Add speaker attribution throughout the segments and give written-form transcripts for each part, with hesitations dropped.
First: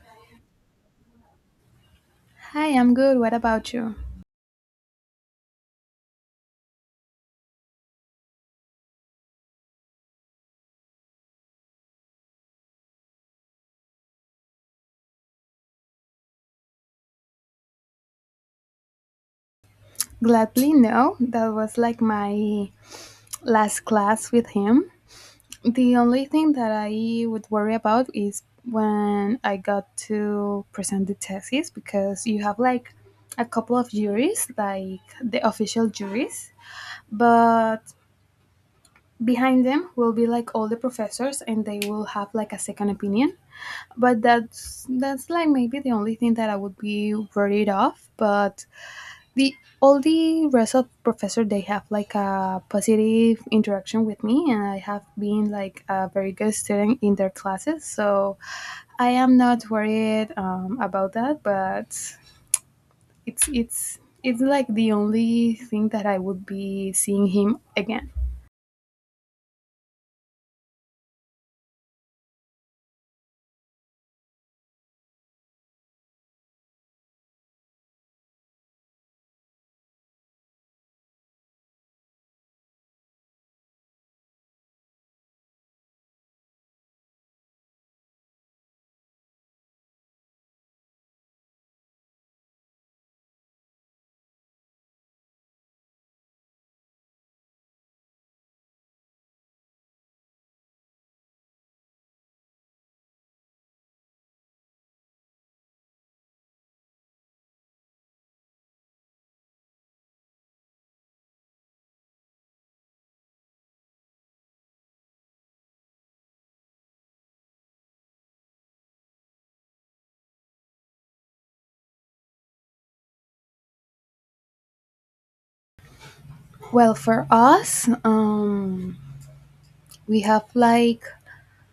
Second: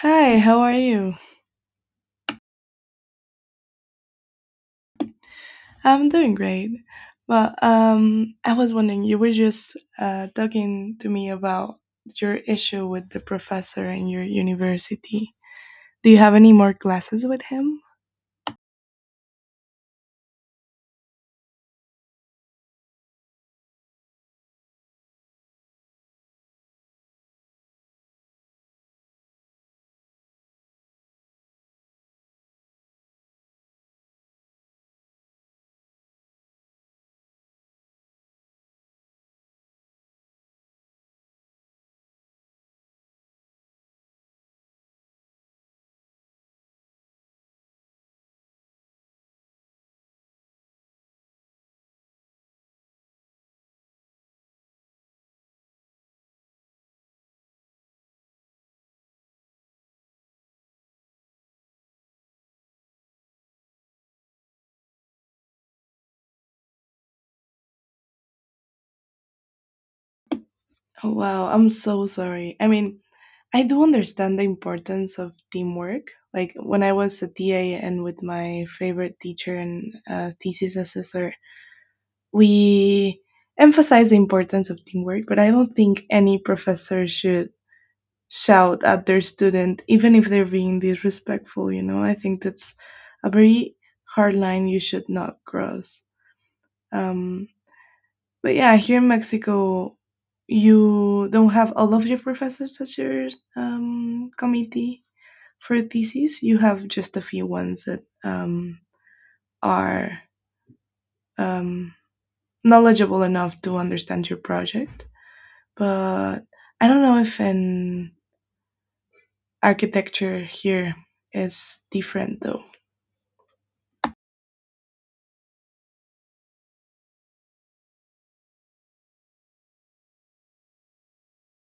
Speaker 1: Hi, how are you?
Speaker 2: Hi, I'm good. What about you?
Speaker 1: I'm doing great. Well, I was wondering, you were just talking to me about your issue with the professor in your university. Do you have any more classes with him?
Speaker 2: Gladly, no. That was like my last class with him. The only thing that I would worry about is when I got to present the thesis, because you have like a couple of juries, like the official juries, but behind them will be like all the professors, and they will have like a second opinion. But that's like maybe the only thing that I would be worried of, but the all the rest of professor, they have like a positive interaction with me, and I have been like a very good student in their classes, so I am not worried about that. But it's like the only thing that I would be seeing him again.
Speaker 1: Oh, wow, I'm so sorry. I mean, I do understand the importance of teamwork. Like when I was a TA and with my favorite teacher and thesis assessor, we emphasize the importance of teamwork, but I don't think any professor should shout at their student, even if they're being disrespectful, you know? I think that's a very hard line you should not cross. Um, but yeah, here in Mexico, you don't have all of your professors as your committee for theses, you have just a few ones that are um, knowledgeable enough to understand your project. But I don't know if an architecture here is different though.
Speaker 2: Well, for us, we have like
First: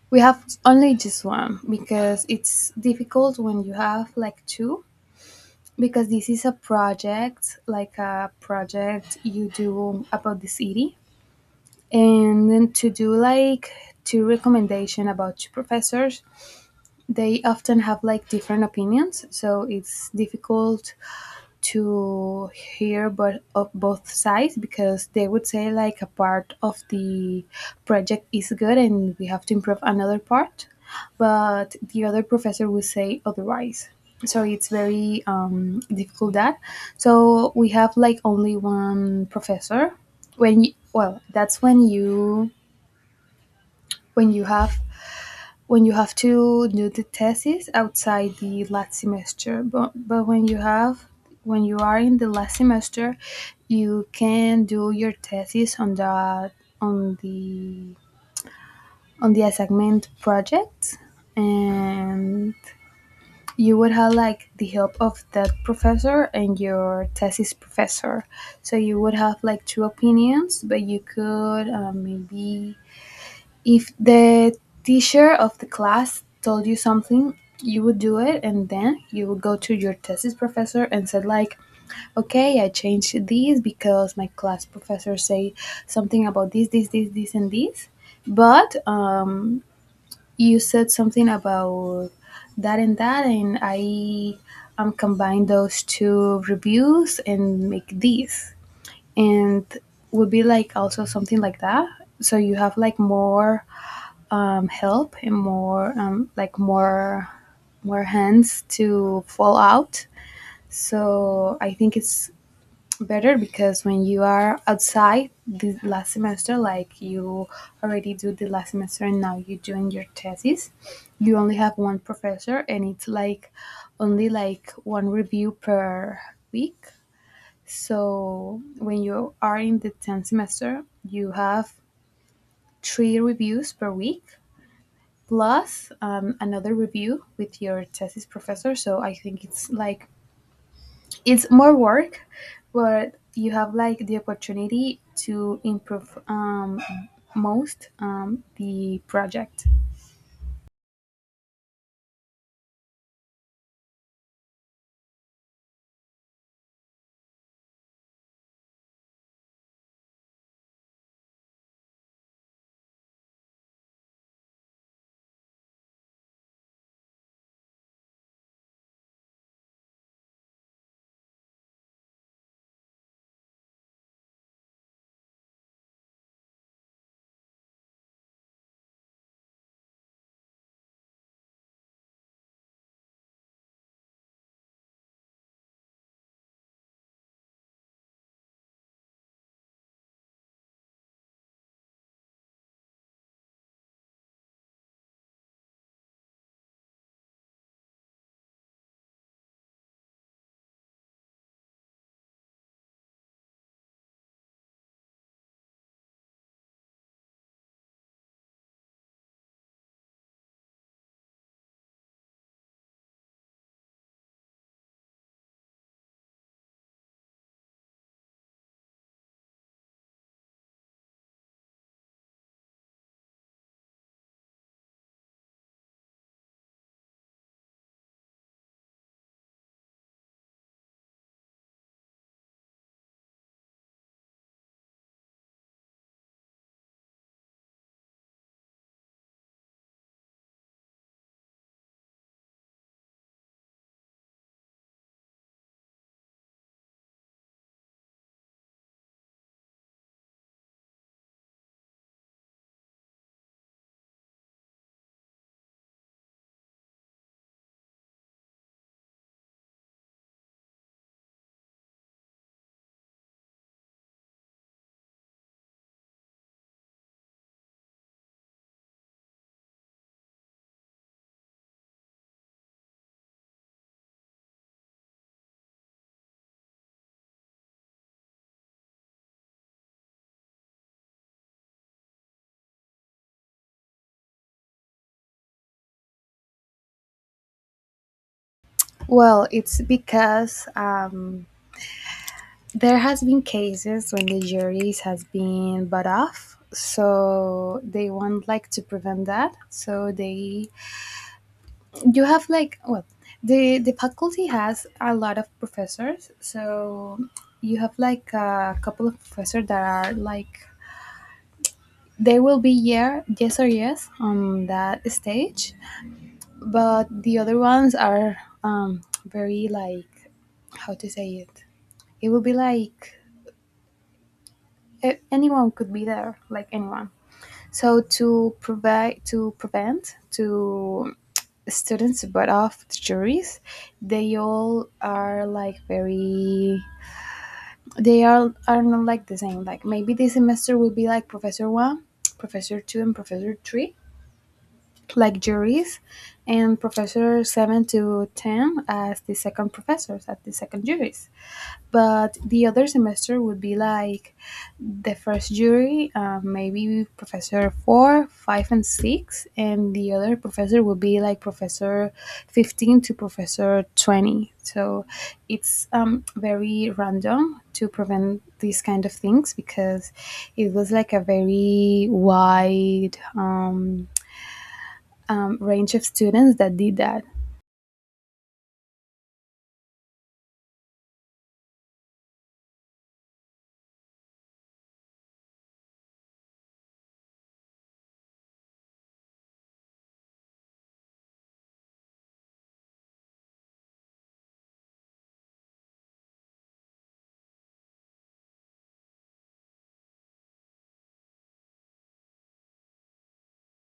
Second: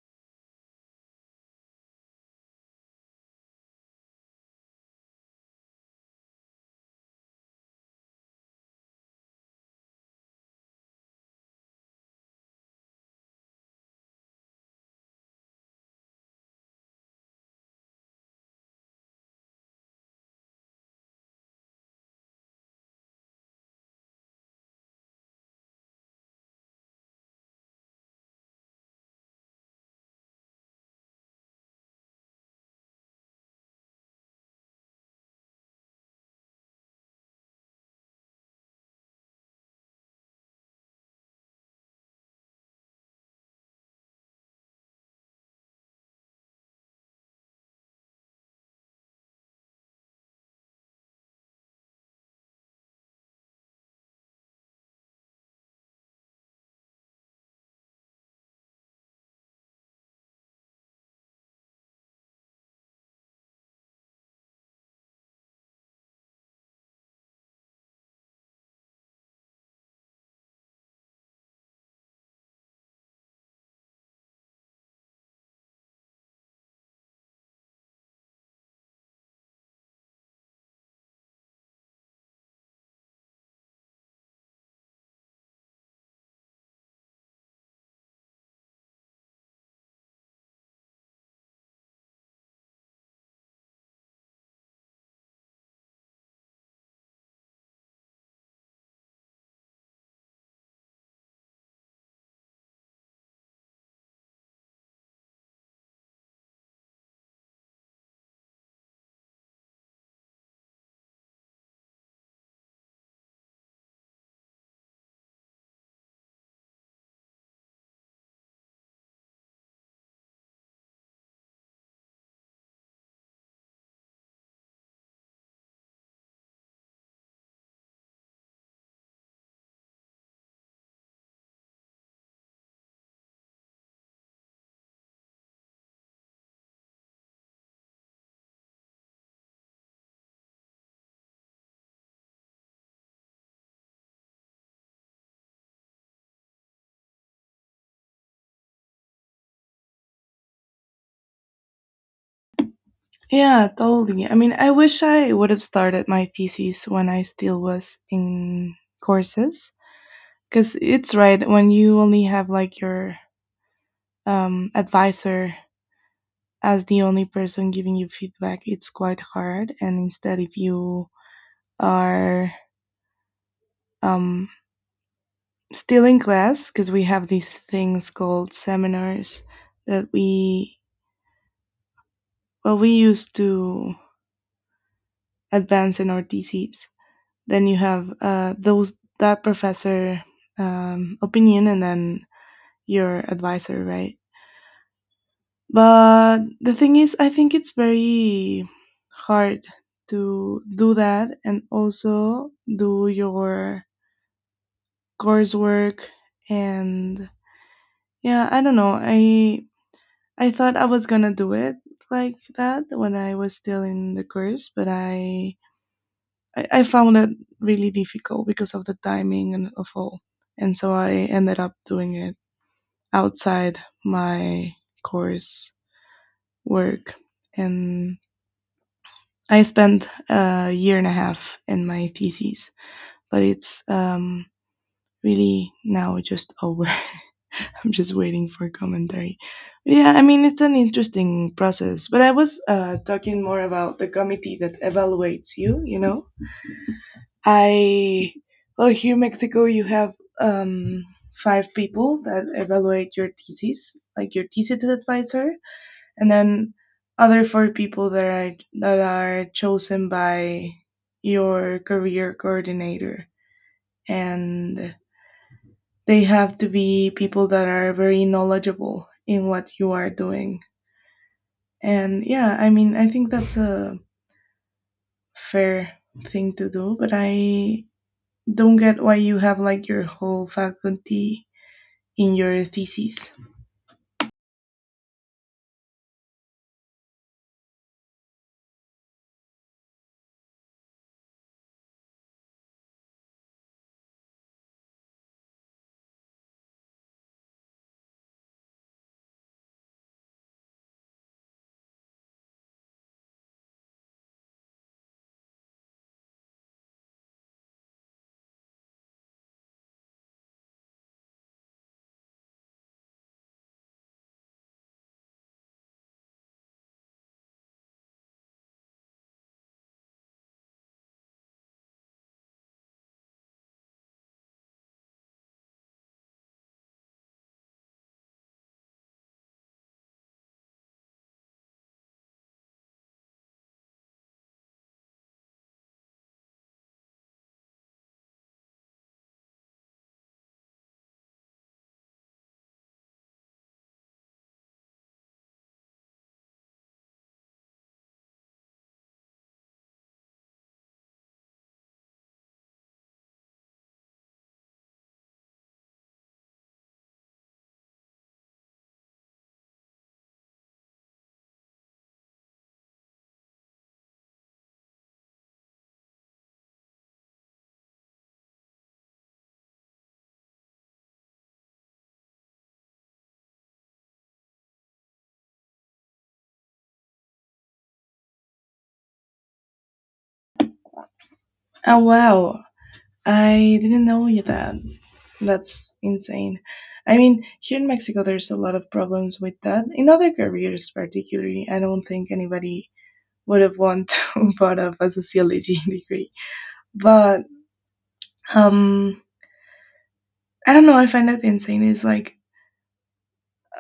Speaker 2: we have only just one, because it's difficult when you have like two, because this is a project, like a project you do about the city, and then to do like two recommendation about two professors, they often have like different opinions, so it's difficult to hear but of both sides, because they would say like a part of the project is good and we have to improve another part, but the other professor will say otherwise. So it's very difficult that. So we have like only one professor when you, well, that's when you when you have when you have to do the thesis outside the last semester, but when you have when you are in the last semester, you can do your thesis on the on the assignment project, and you would have like the help of that professor and your thesis professor. So you would have like two opinions, but you could maybe if the teacher of the class told you something, you would do it, and then you would go to your thesis professor and said like, "Okay, I changed this because my class professor said something about this, this, this, this and this. But you said something about that and that, and I combine those two reviews and make this. And would be like also something like that." So you have like more help, and more like more hands to fall out. So I think it's better because when you are outside the last semester, like you already do the last semester and now you're doing your thesis, you only have one professor and it's like only like one review per week. So when you are in the 10th semester, you have three reviews per week plus another review with your thesis professor. So I think it's like it's more work, but you have like the opportunity to improve most the project.
Speaker 1: Yeah, totally. I mean, I wish I would have started my thesis when I still was in courses. Because it's right, when you only have like your advisor as the only person giving you feedback, it's quite hard. And instead, if you are um, still in class, because we have these things called seminars that we, well, we use to advance in our thesis, then you have those, that professor opinion, and then your advisor, right? But the thing is, I think it's very hard to do that and also do your coursework, and yeah, I don't know. I thought I was gonna do it like that when I was still in the course, but I found it really difficult because of the timing and of all. And so I ended up doing it outside my course work. And I spent a year and a half in my thesis, but it's really now just over. I'm just waiting for commentary. Yeah, I mean, it's an interesting process, but I was talking more about the committee that evaluates you, you know? I Well, here in Mexico you have um, five people that evaluate your thesis, like your thesis advisor, and then other four people that are chosen by your career coordinator, and they have to be people that are very knowledgeable in what you are doing. And yeah, I mean, I think that's a fair thing to do, but I don't get why you have like your whole faculty in your thesis.
Speaker 2: Well, it's because there has been cases when the juries has been bought off, so they want like to prevent that. So they, you have like, well, the faculty has a lot of professors, so you have like a couple of professors that are like, they will be yeah, yes or yes on that stage, but the other ones are very like, how to say it, it will be like anyone could be there, like anyone. So to provide to prevent to students but of the juries, they all are like very, they are not like the same. Like maybe this semester will be like professor one, professor two and professor three like juries, and professor 7 to 10 as the second professors, as the second juries. But the other semester would be like the first jury, maybe Professor 4, 5, and 6, and the other professor would be like Professor 15 to Professor 20. So it's very random to prevent these kind of things, because it was like a very wide range of students that did that.
Speaker 1: Oh wow, I didn't know you that. That's insane. I mean, here in Mexico, there's a lot of problems with that. In other careers, particularly, I don't think anybody would have wanted to part of a sociology degree. But um, I don't know. I find that insane. Is like,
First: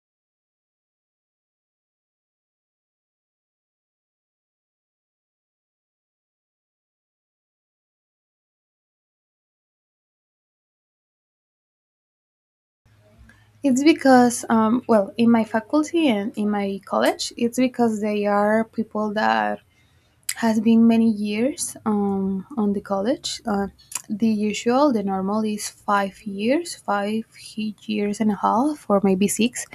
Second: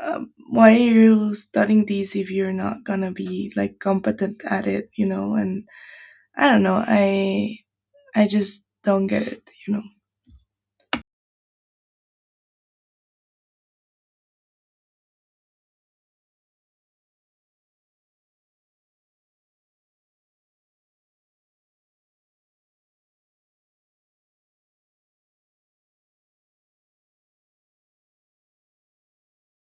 Speaker 1: why are you studying this if you're not gonna be like competent at it? You know? And I don't know. I just don't get it. You know?
Speaker 2: It's because, well, in my faculty and in my college, it's because they are people that has been many years on the college. The usual, the normal is 5 years, five years and a half, or maybe six.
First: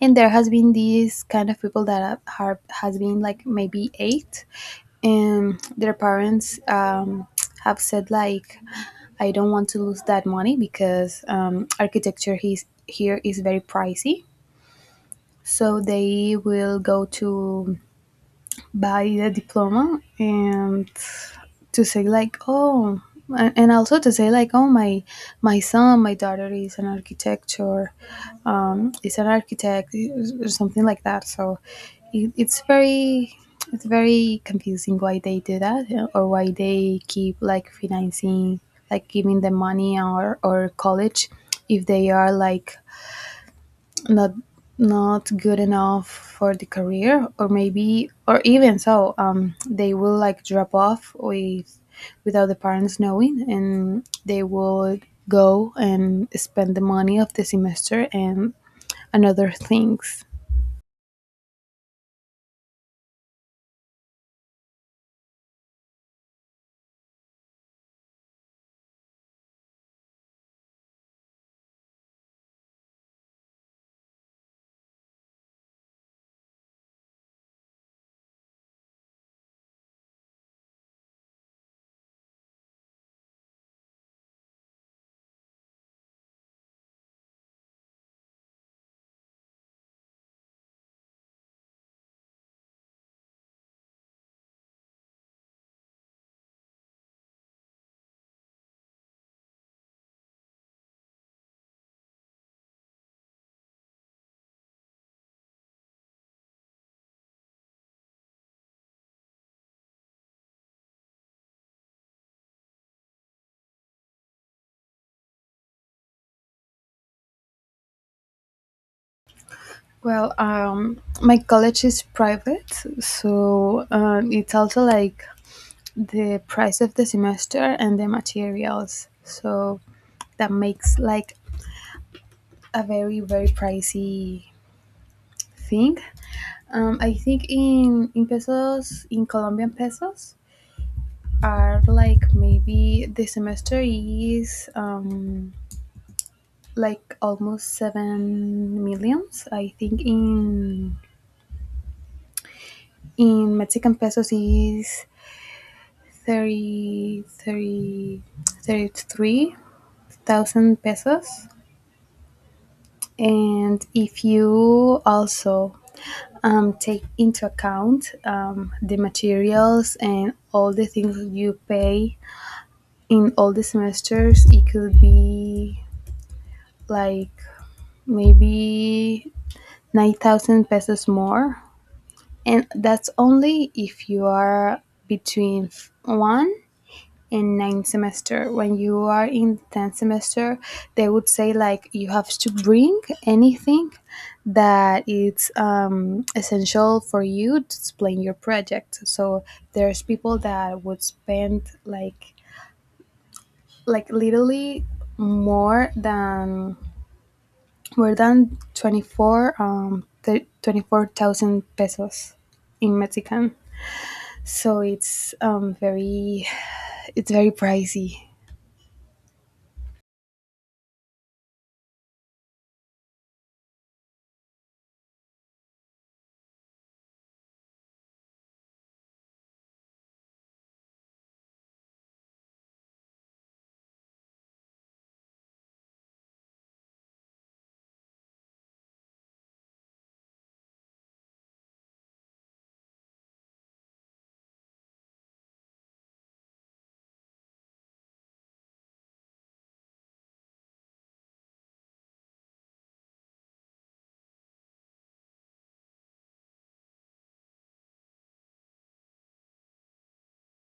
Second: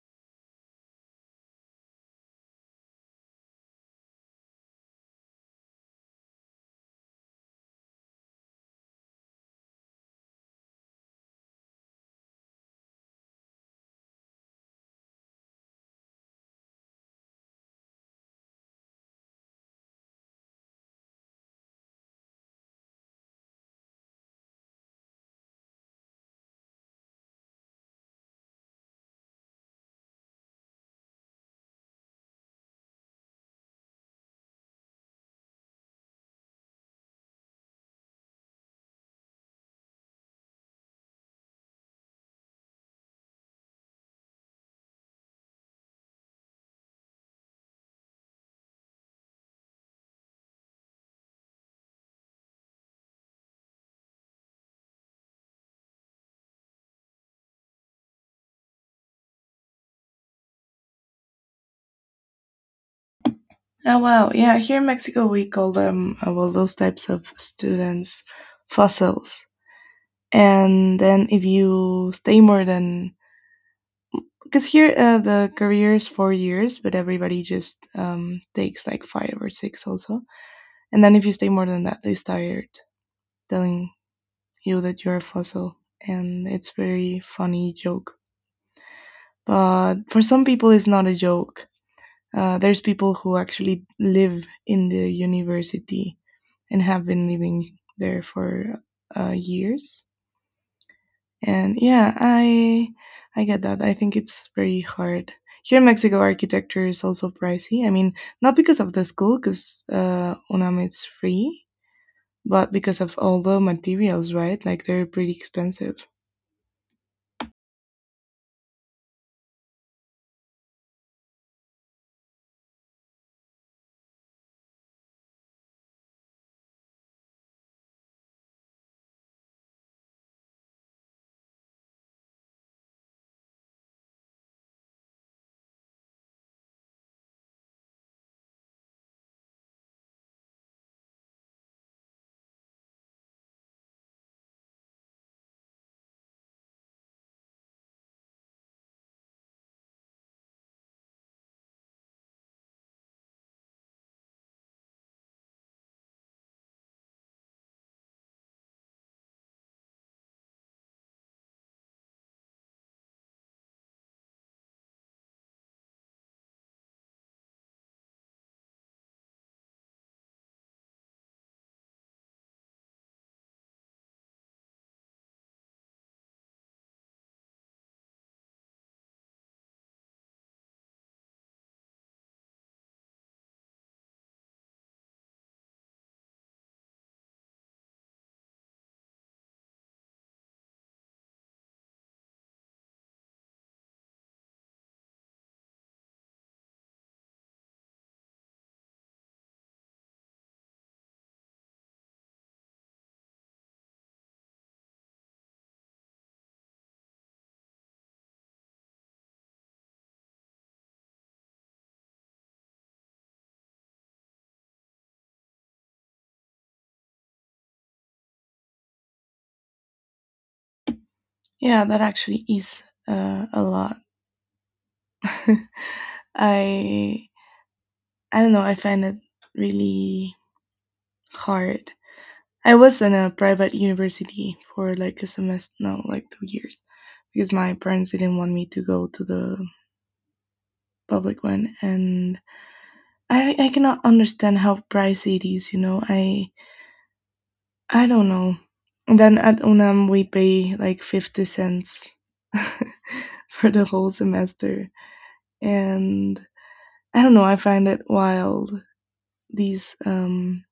Speaker 2: And there has been these kind of people that has been like maybe eight, and their parents have said like, "I don't want to lose that money, because architecture is, here is very pricey." So they will go to buy the diploma and to say like, "Oh," and also to say like, "Oh, my son my daughter is an architecture, is an architect," or something like that. So it's very it's very confusing why they do that, yeah, or why they keep like financing, like giving them money, or college, if they are like not good enough for the career, or maybe, or even so, they will like drop off with without the parents knowing, and they would go and spend the money of the semester and other things.
Speaker 1: Oh wow, yeah. Here in Mexico, we call them well, those types of students fossils. And then if you stay more than, because here the career is 4 years, but everybody just takes like five or six also. And then if you stay more than that, they start telling you that you're a fossil, and it's very funny joke. But for some people, it's not a joke. There's people who actually live in the university and have been living there for years. And yeah, I get that. I think it's very hard. Here in Mexico, architecture is also pricey. I mean, not because of the school, because UNAM is free, but because of all the materials, right? Like they're pretty expensive.
Speaker 2: Well, my college is private, so it's also like the price of the semester and the materials, so that makes like a very very pricey thing. I think in pesos, in Colombian pesos, are like maybe the semester is like almost 7 millions, I think. In Mexican pesos is thirty thirty thirty three thousand pesos. And if you also take into account the materials and all the things you pay in all the semesters, it could be like maybe 9,000 pesos more. And that's only if you are between one and nine semester. When you are in 10th semester, they would say like you have to bring anything that is essential for you to explain your project. So there's people that would spend like literally more than more than 24 24,000 pesos in Mexican. So it's very, it's very pricey.
Speaker 1: Yeah, that actually is a lot. I I don't know. I find it really hard. I was in a private university for like a semester, no, like 2 years, because my parents didn't want me to go to the public one, and I cannot understand how pricey it is. You know, I don't know. And then at UNAM we pay like 50 cents for the whole semester, and I don't know. I find it wild, these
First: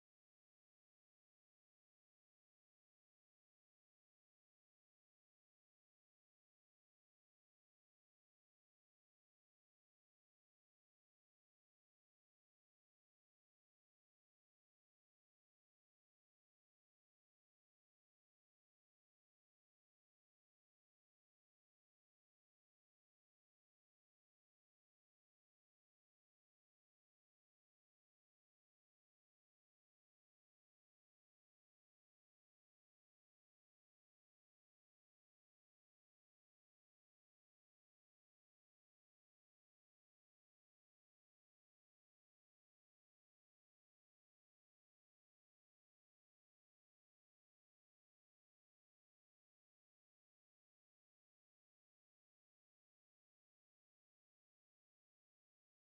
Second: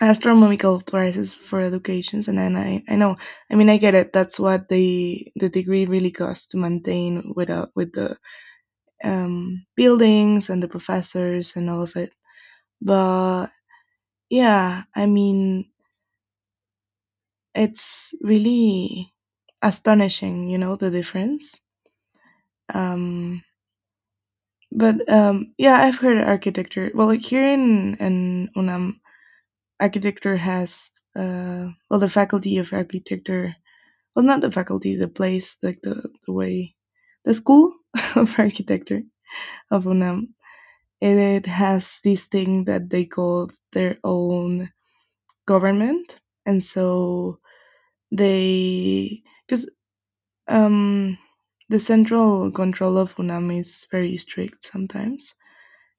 Speaker 1: astronomical prices for educations, and I know, I mean, I get it, that's what the degree really costs to maintain with the buildings and the professors and all of it, but yeah, I mean, it's really astonishing, you know, the difference. um, but yeah, I've heard architecture, well, like here in UNAM architecture has, well the faculty of architecture, well not the faculty, the place, like the way, the school of architecture of UNAM, and it has this thing that they call their own government. And so they, because um the central control of UNAM is very strict sometimes,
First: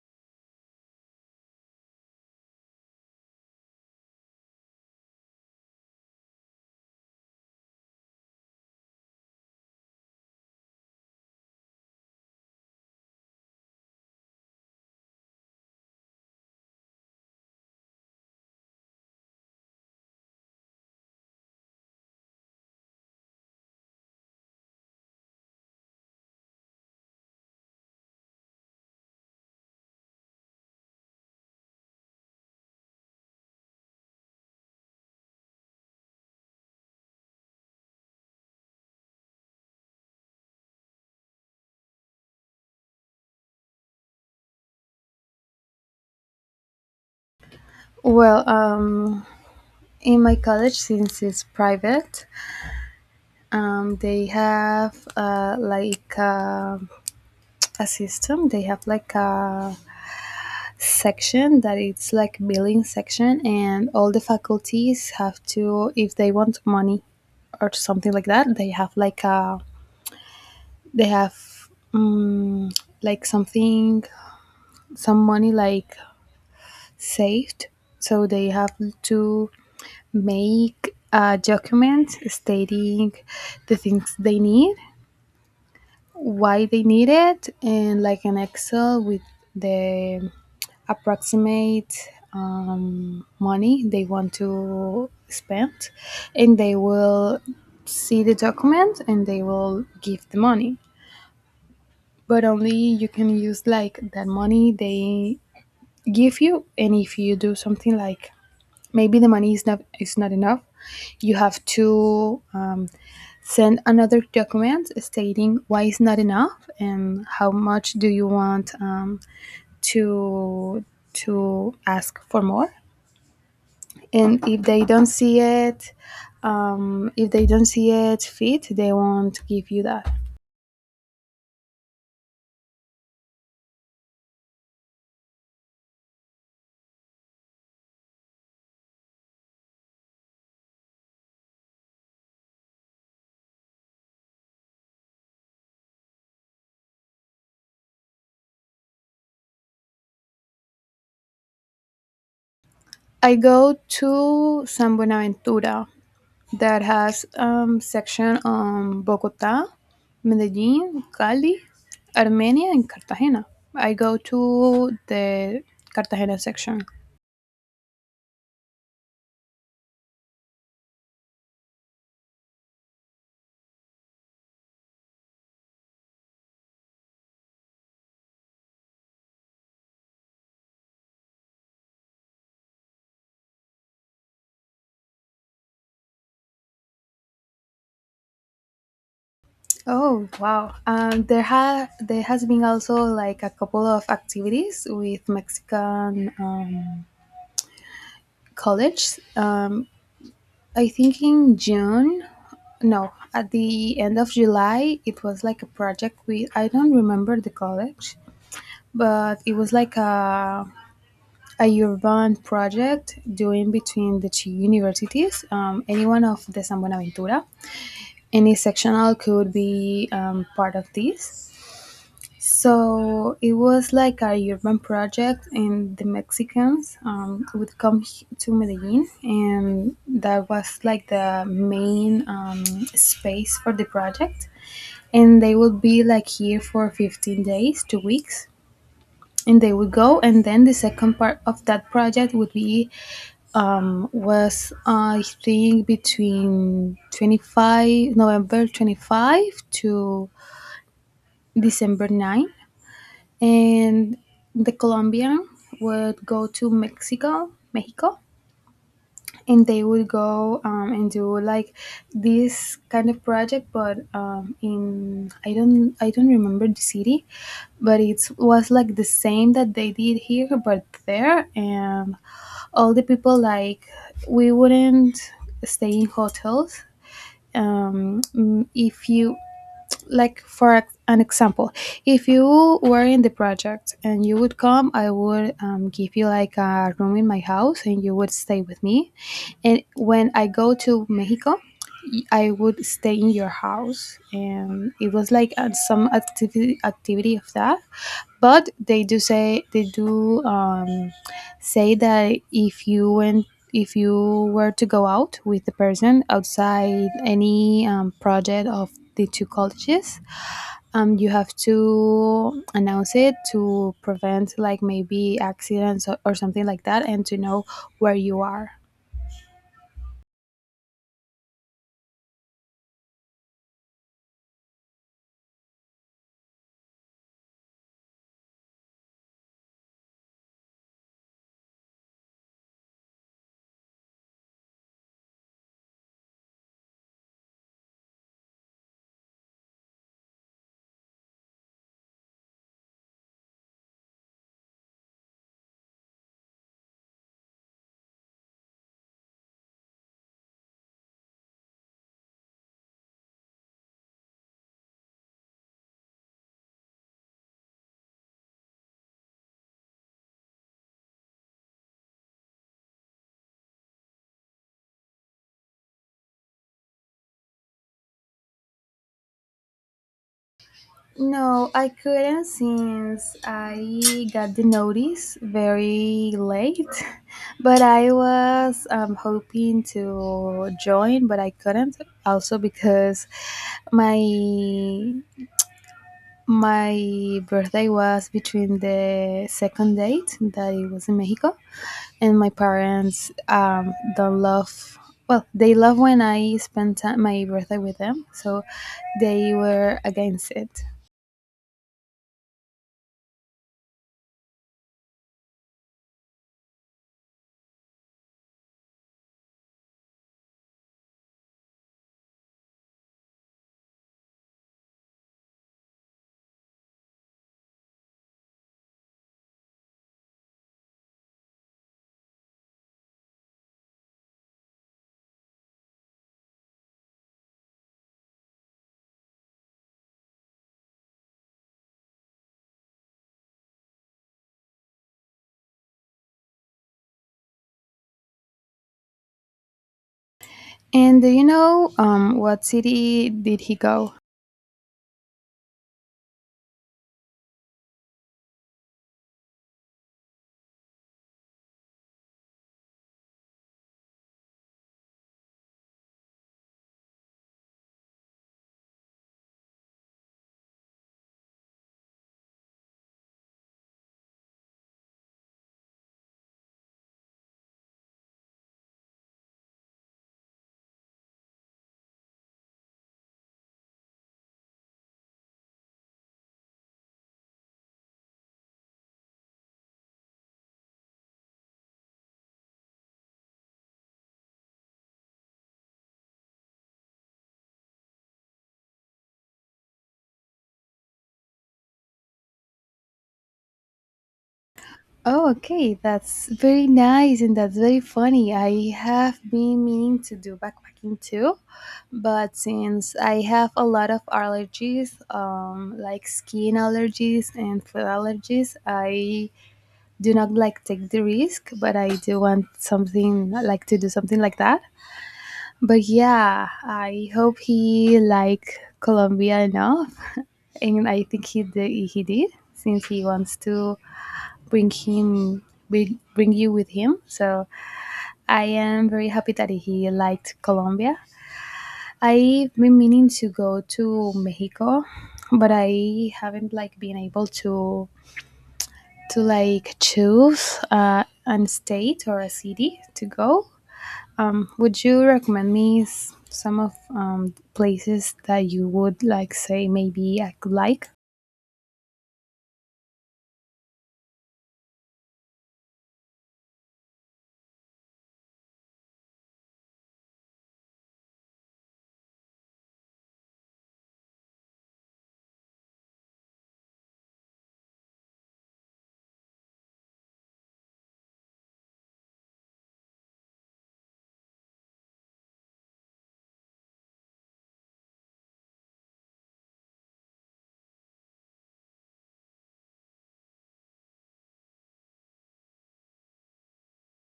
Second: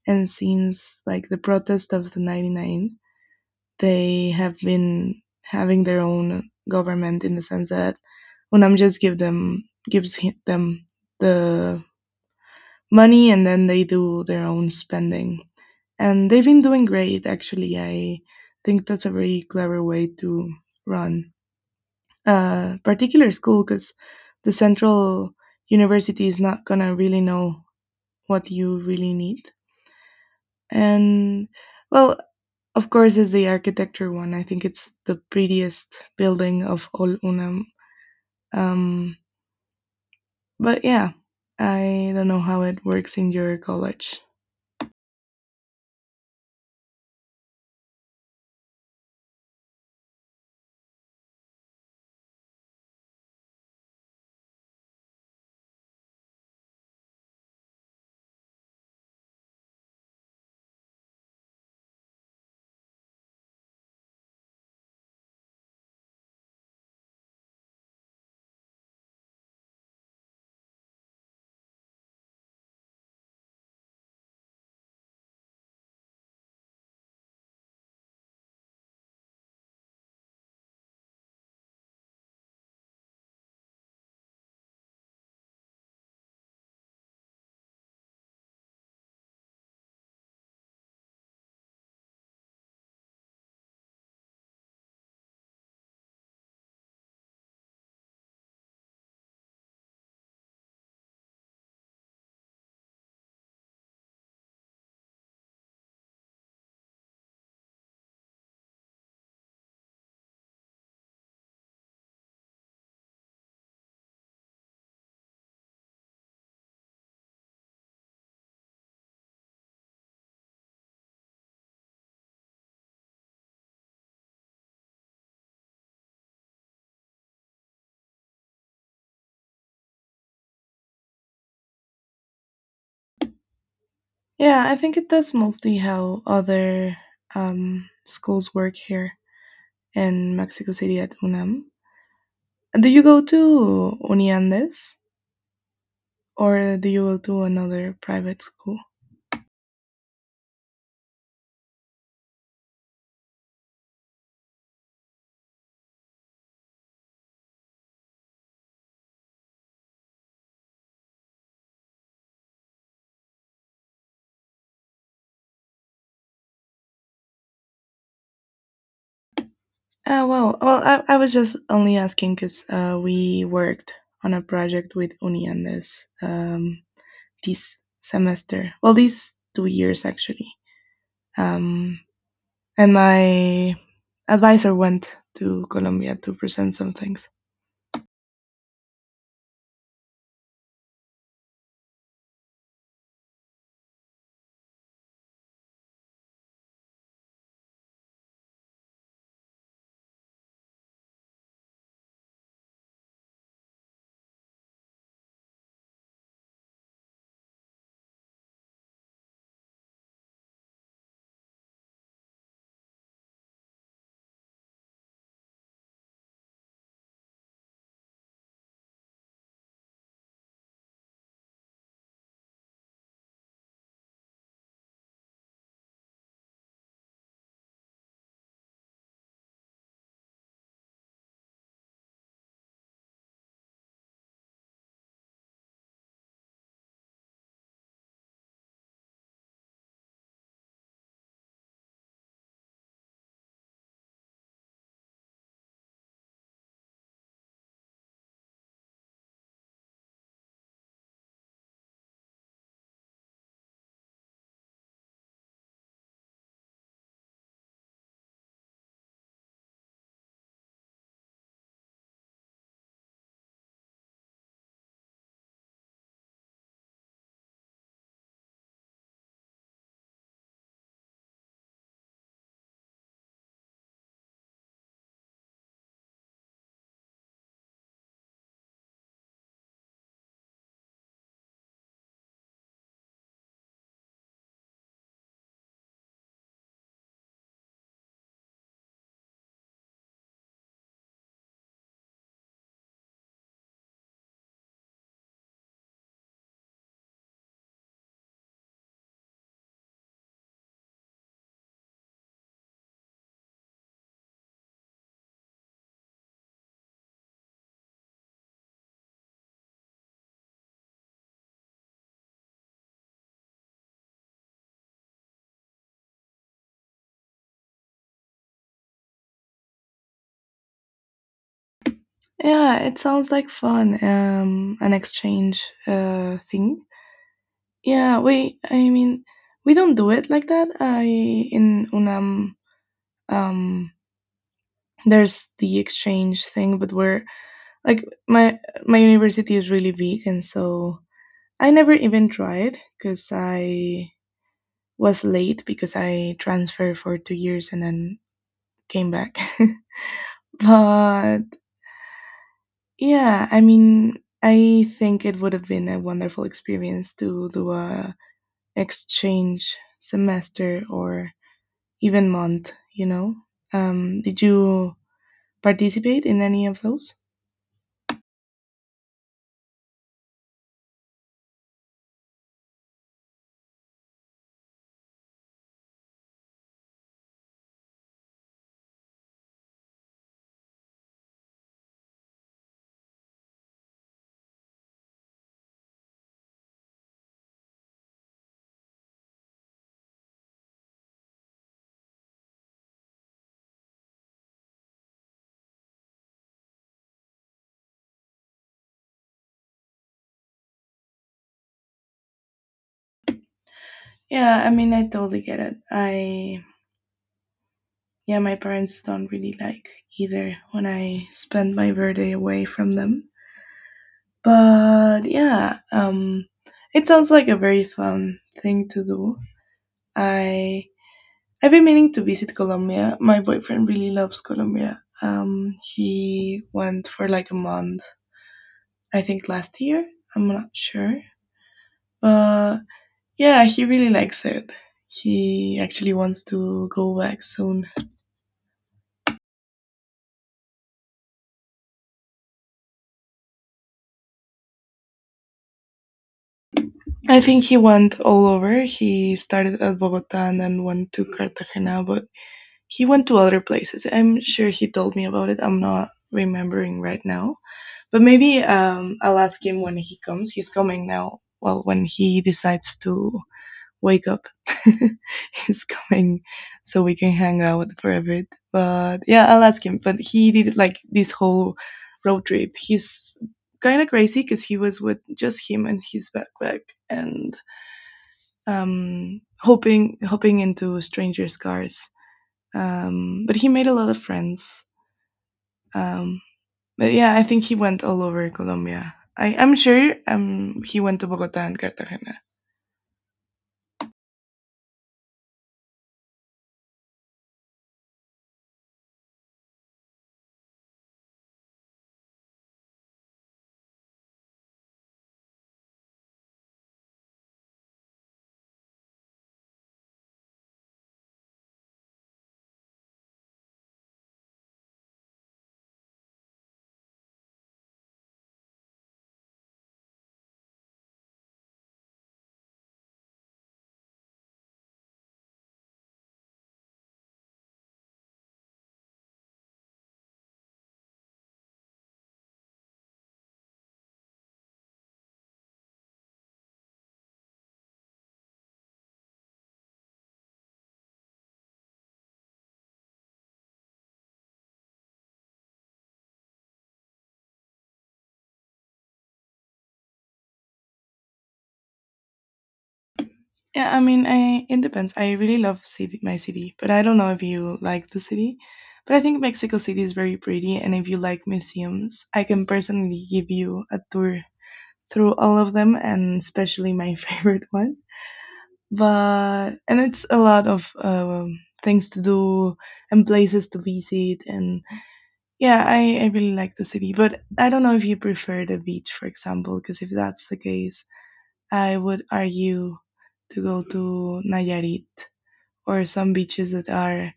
Speaker 1: and since like the protest of the 99, they have been having their own government, in the sense that UNAM just gives them the money and then they do their own spending. And they've been doing great actually. I think that's a very clever way to run a particular school, because the central university is not gonna really know what you really need. And well, of course, it's the architecture one. I think it's the prettiest building of all UNAM. Um, but yeah, I don't know how it works in your college.
Speaker 2: Well, in my college, since it's private, they have a system. They have like a section that it's like billing section, and all the faculties have to, if they want money or something like that, they have like a they have um, like something, some money like saved, so they have to make a document stating the things they need, why they need it, and like an excel with the approximate money they want to spend, and they will see the document and they will give the money. But only you can use like that money they give you, and if you do something like maybe the money is not enough, you have to send another document stating why it's not enough and how much do you want to ask for more. And if they don't see it fit, they won't give you that.
Speaker 1: Yeah, I think it does mostly how other schools work here in Mexico City at UNAM. Do you go to Uniandes or do you go to another private school?
Speaker 2: I go to San Buenaventura, that has section, Bogota, Medellin, Cali, Armenia, and Cartagena. I go to the Cartagena section.
Speaker 1: Well, I was just only asking because we worked on a project with Uniandes this semester. Well, these 2 years actually. Um, and my advisor went to Colombia to present some things.
Speaker 2: Oh wow! There has been also like a couple of activities with Mexican college. I think in June, no, at the end of July, it was like a project with, I don't remember the college, but it was like a urban project doing between the two universities, any one of the San Buenaventura. Any sectional could be part of this. So it was like a urban project, and the Mexicans would come to Medellin, and that was like the main space for the project. And they would be like here for 15 days, 2 weeks, and they would go. And then the second part of that project would be was, I think, between 25 November 25 to December 9, and the Colombian would go to Mexico, and they would go and do like this kind of project, but in I don't remember the city, but it was like the same that they did here but there. And all the people, like, we wouldn't stay in hotels. If you, like, for an example, if you were in the project and you would come, I would give you like a room in my house and you would stay with me, and when I go to Mexico, I would stay in your house. And it was like some activity of that. But they do say that if you went if you were to go out with the person outside any project of the two colleges, you have to announce it to prevent like maybe accidents, or something like that, and to know where you are.
Speaker 1: Yeah, it sounds like fun, an exchange thing. Yeah, we, I mean, we don't do it like that. I In UNAM, um, there's the exchange thing, but we're like, my university is really big, and so I never even tried because I was late because I transferred for 2 years and then came back. But yeah, I mean, I think it would have been a wonderful experience to do a exchange semester or even month, you know. Did you participate in any of those?
Speaker 2: No, I couldn't, since I got the notice very late, but I was hoping to join, but I couldn't. Also because my my birthday was between the second date that it was in Mexico, and my parents don't love, well, they love when I my birthday with them, so they were against it.
Speaker 1: Yeah, I mean, I totally get it. I Yeah, my parents don't really like either when I spend my birthday away from them. But yeah, it sounds like a very fun thing to do. I I've been meaning to visit Colombia. My boyfriend really loves Colombia. He went for like a month, I think last year. I'm not sure, but yeah, he really likes it. He actually wants to go back soon.
Speaker 2: And do you know what city did he go?
Speaker 1: I think he went all over. He started at Bogota and then went to Cartagena, but he went to other places. I'm sure he told me about it. I'm not remembering right now, but maybe I'll ask him when he comes. He's coming now. Well, when he decides to wake up, he's coming so we can hang out for a bit. But yeah, I'll ask him. But he did like this whole road trip. He's kind of crazy because he was with just him and his backpack, and hoping into strangers' cars. But he made a lot of friends. Um, but yeah, I think he went all over Colombia. I'm sure he went to Bogota and Cartagena.
Speaker 2: Oh, okay, that's very nice, and that's very funny. I have been meaning to do backpacking too, but since I have a lot of allergies, like skin allergies and food allergies, I do not like take the risk, but I do want something like to do something like that. But yeah, I hope he liked Colombia enough, and I think he did, he did, since he wants to bring him bring you with him. So I am very happy that he liked Colombia. I've been meaning to go to Mexico, but I haven't like been able to like choose an state or a city to go. Would you recommend me some of places that you would like, say, maybe I could like?
Speaker 1: Yeah, I mean, I it depends. I really love city, my city, but I don't know if you like the city. But I think Mexico City is very pretty, and if you like museums, I can personally give you a tour through all of them, and especially my favorite one. But and it's a lot of things to do and places to visit, and yeah, I really like the city. But I don't know if you prefer the beach, for example, because if that's the case, I would argue to go to Nayarit or some beaches that are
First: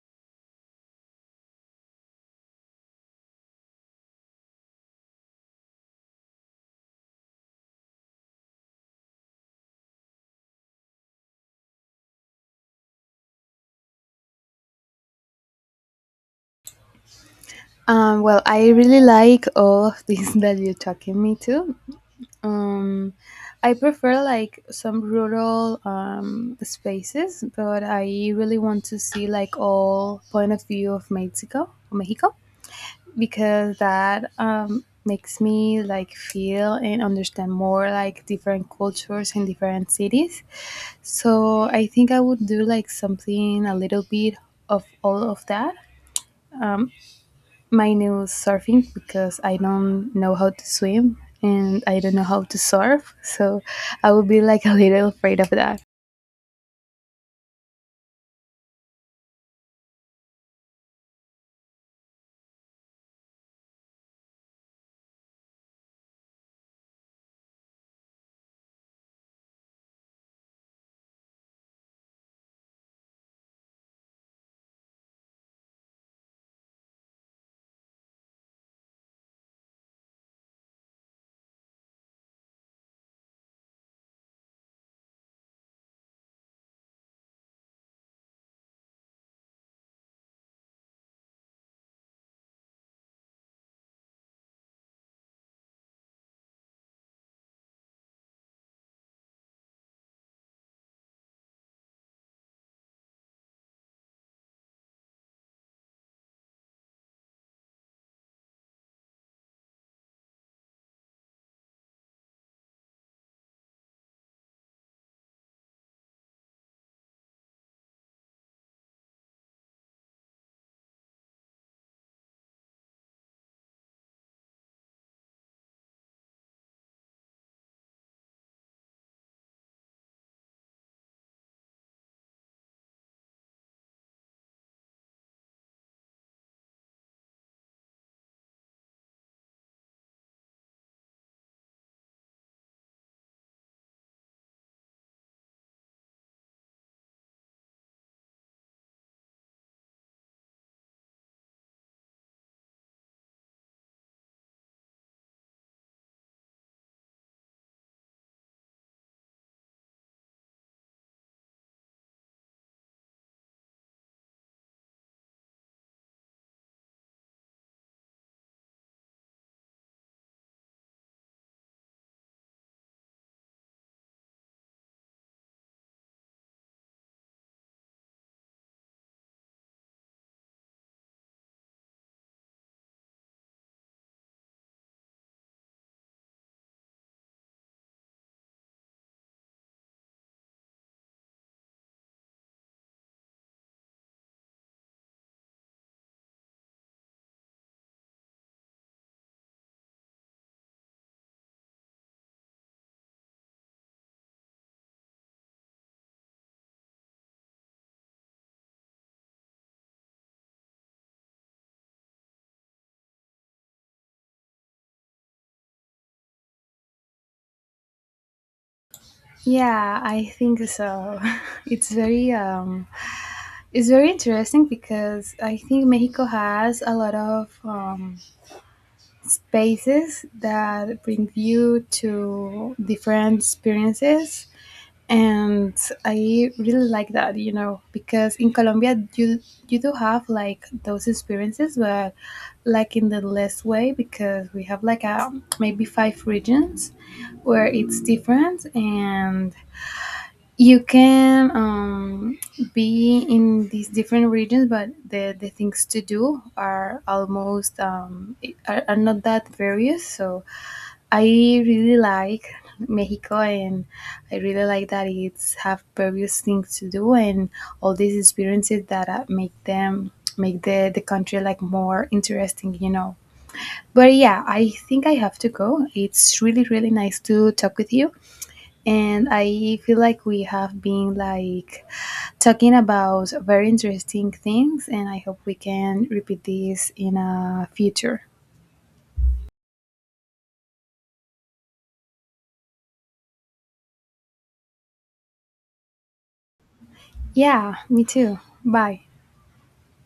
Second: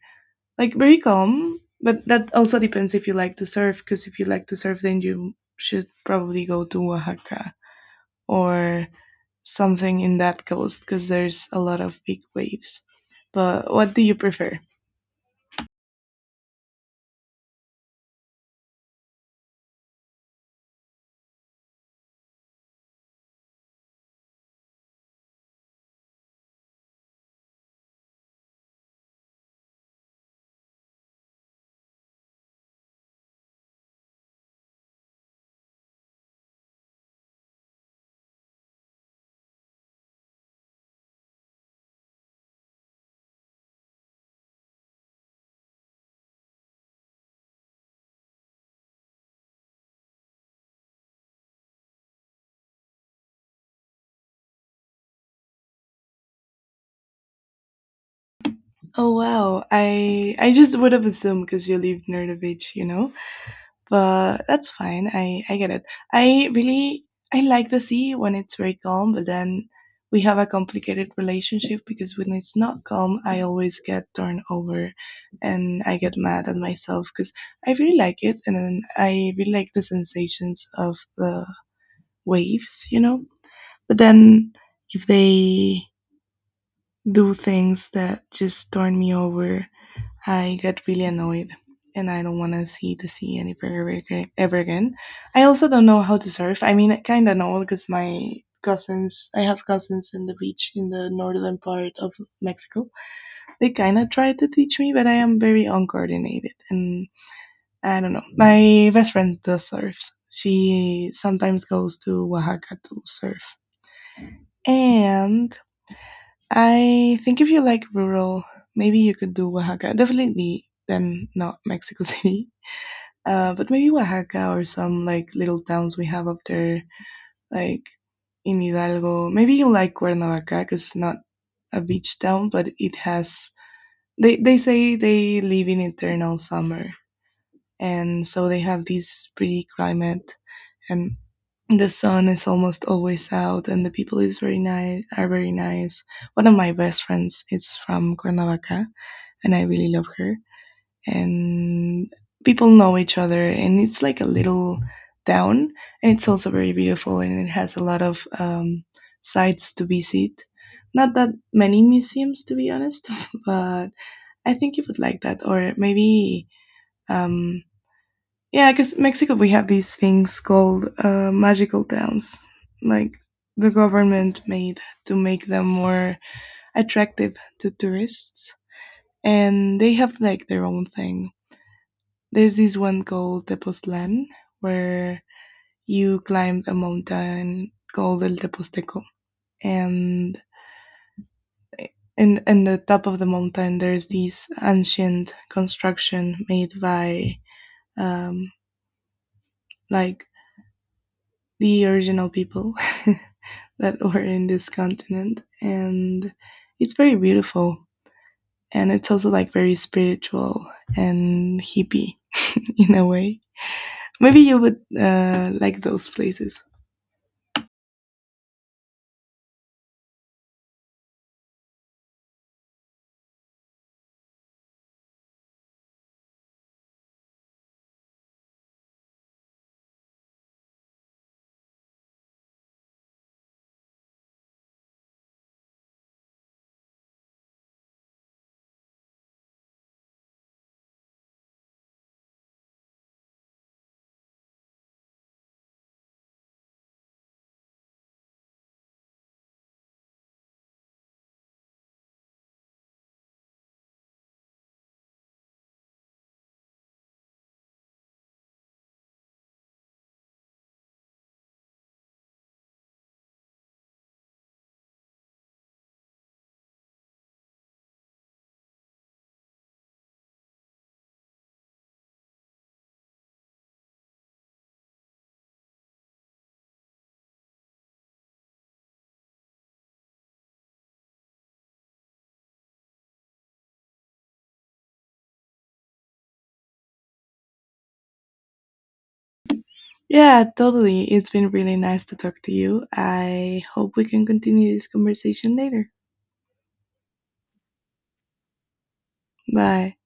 Speaker 1: like very calm. But that also depends if you like to surf, because if you like to surf, then you should probably go to Oaxaca or something in that coast, because there's a lot of big waves. But what do you prefer?
Speaker 2: Well, I really like all of these that you're talking me to. Um, I prefer like some rural spaces, but I really want to see like all point of view of Mexico, Mexico. Because that makes me like feel and understand more like different cultures in different cities. So I think I would do like something a little bit of all of that. Um, my new surfing, because I don't know how to swim and I don't know how to surf, so I would be like a little afraid of that.
Speaker 1: Oh wow, I just would have assumed because you live near the beach. But that's fine. I get it. I really I like the sea when it's very calm, but then we have a complicated relationship because when it's not calm, I always get turned over, and I get mad at myself because I really like it, and then I really like the sensations of the waves. But then if they do things that just turn me over, I got really annoyed and I don't want to see the sea any ever ever again. I also don't know how to surf. I mean, I kind of know because my cousins, I have cousins in the beach in the northern part of Mexico. They kind of tried to teach me, but I am very uncoordinated, and I don't know. My best friend does surfs. She sometimes goes to Oaxaca to surf. And I think if you like rural, maybe you could do Oaxaca. Definitely then not Mexico City. But maybe Oaxaca or some like little towns we have up there, like in Hidalgo. Maybe you like Cuernavaca because it's not a beach town, but it has. They say they live in eternal summer, and so they have this pretty climate, and the sun is almost always out, and the people is very nice. Are very nice. One of my best friends is from Cuernavaca, and I really love her, and people know each other, and it's like a little town, and it's also very beautiful, and it has a lot of sites to visit, not that many museums to be honest. But I think you would like that. Or maybe, um, yeah, because Mexico, we have these things called magical towns, like the government made to make them more attractive to tourists, and they have like their own thing. There's this one called Tepoztlan where you climb a mountain called El Teposteco, and in the top of the mountain there's this ancient construction made by, um, like, the original people that were in this continent, and it's very beautiful, and it's also like very spiritual and hippie in a way. Maybe you would like those places.
Speaker 2: Yeah, I think so. It's very, it's very interesting, because I think Mexico has a lot of spaces that bring you to different experiences, and I really like that, you know, because in Colombia you do have like those experiences, but like in the less way, because we have like a, maybe five regions where it's different, and you can be in these different regions, but the things to do are almost are not that various. So I really like Mexico, and I really like that it's have various things to do, and all these experiences that make the country like more interesting, you know. But yeah, I think I have to go. It's really really nice to talk with you, and I feel like we have been like talking about very interesting things, and I hope we can repeat this in a future.
Speaker 1: Yeah, totally. It's been really nice to talk to you. I hope we can continue this conversation later.
Speaker 2: Yeah, me too. Bye.
Speaker 1: Bye.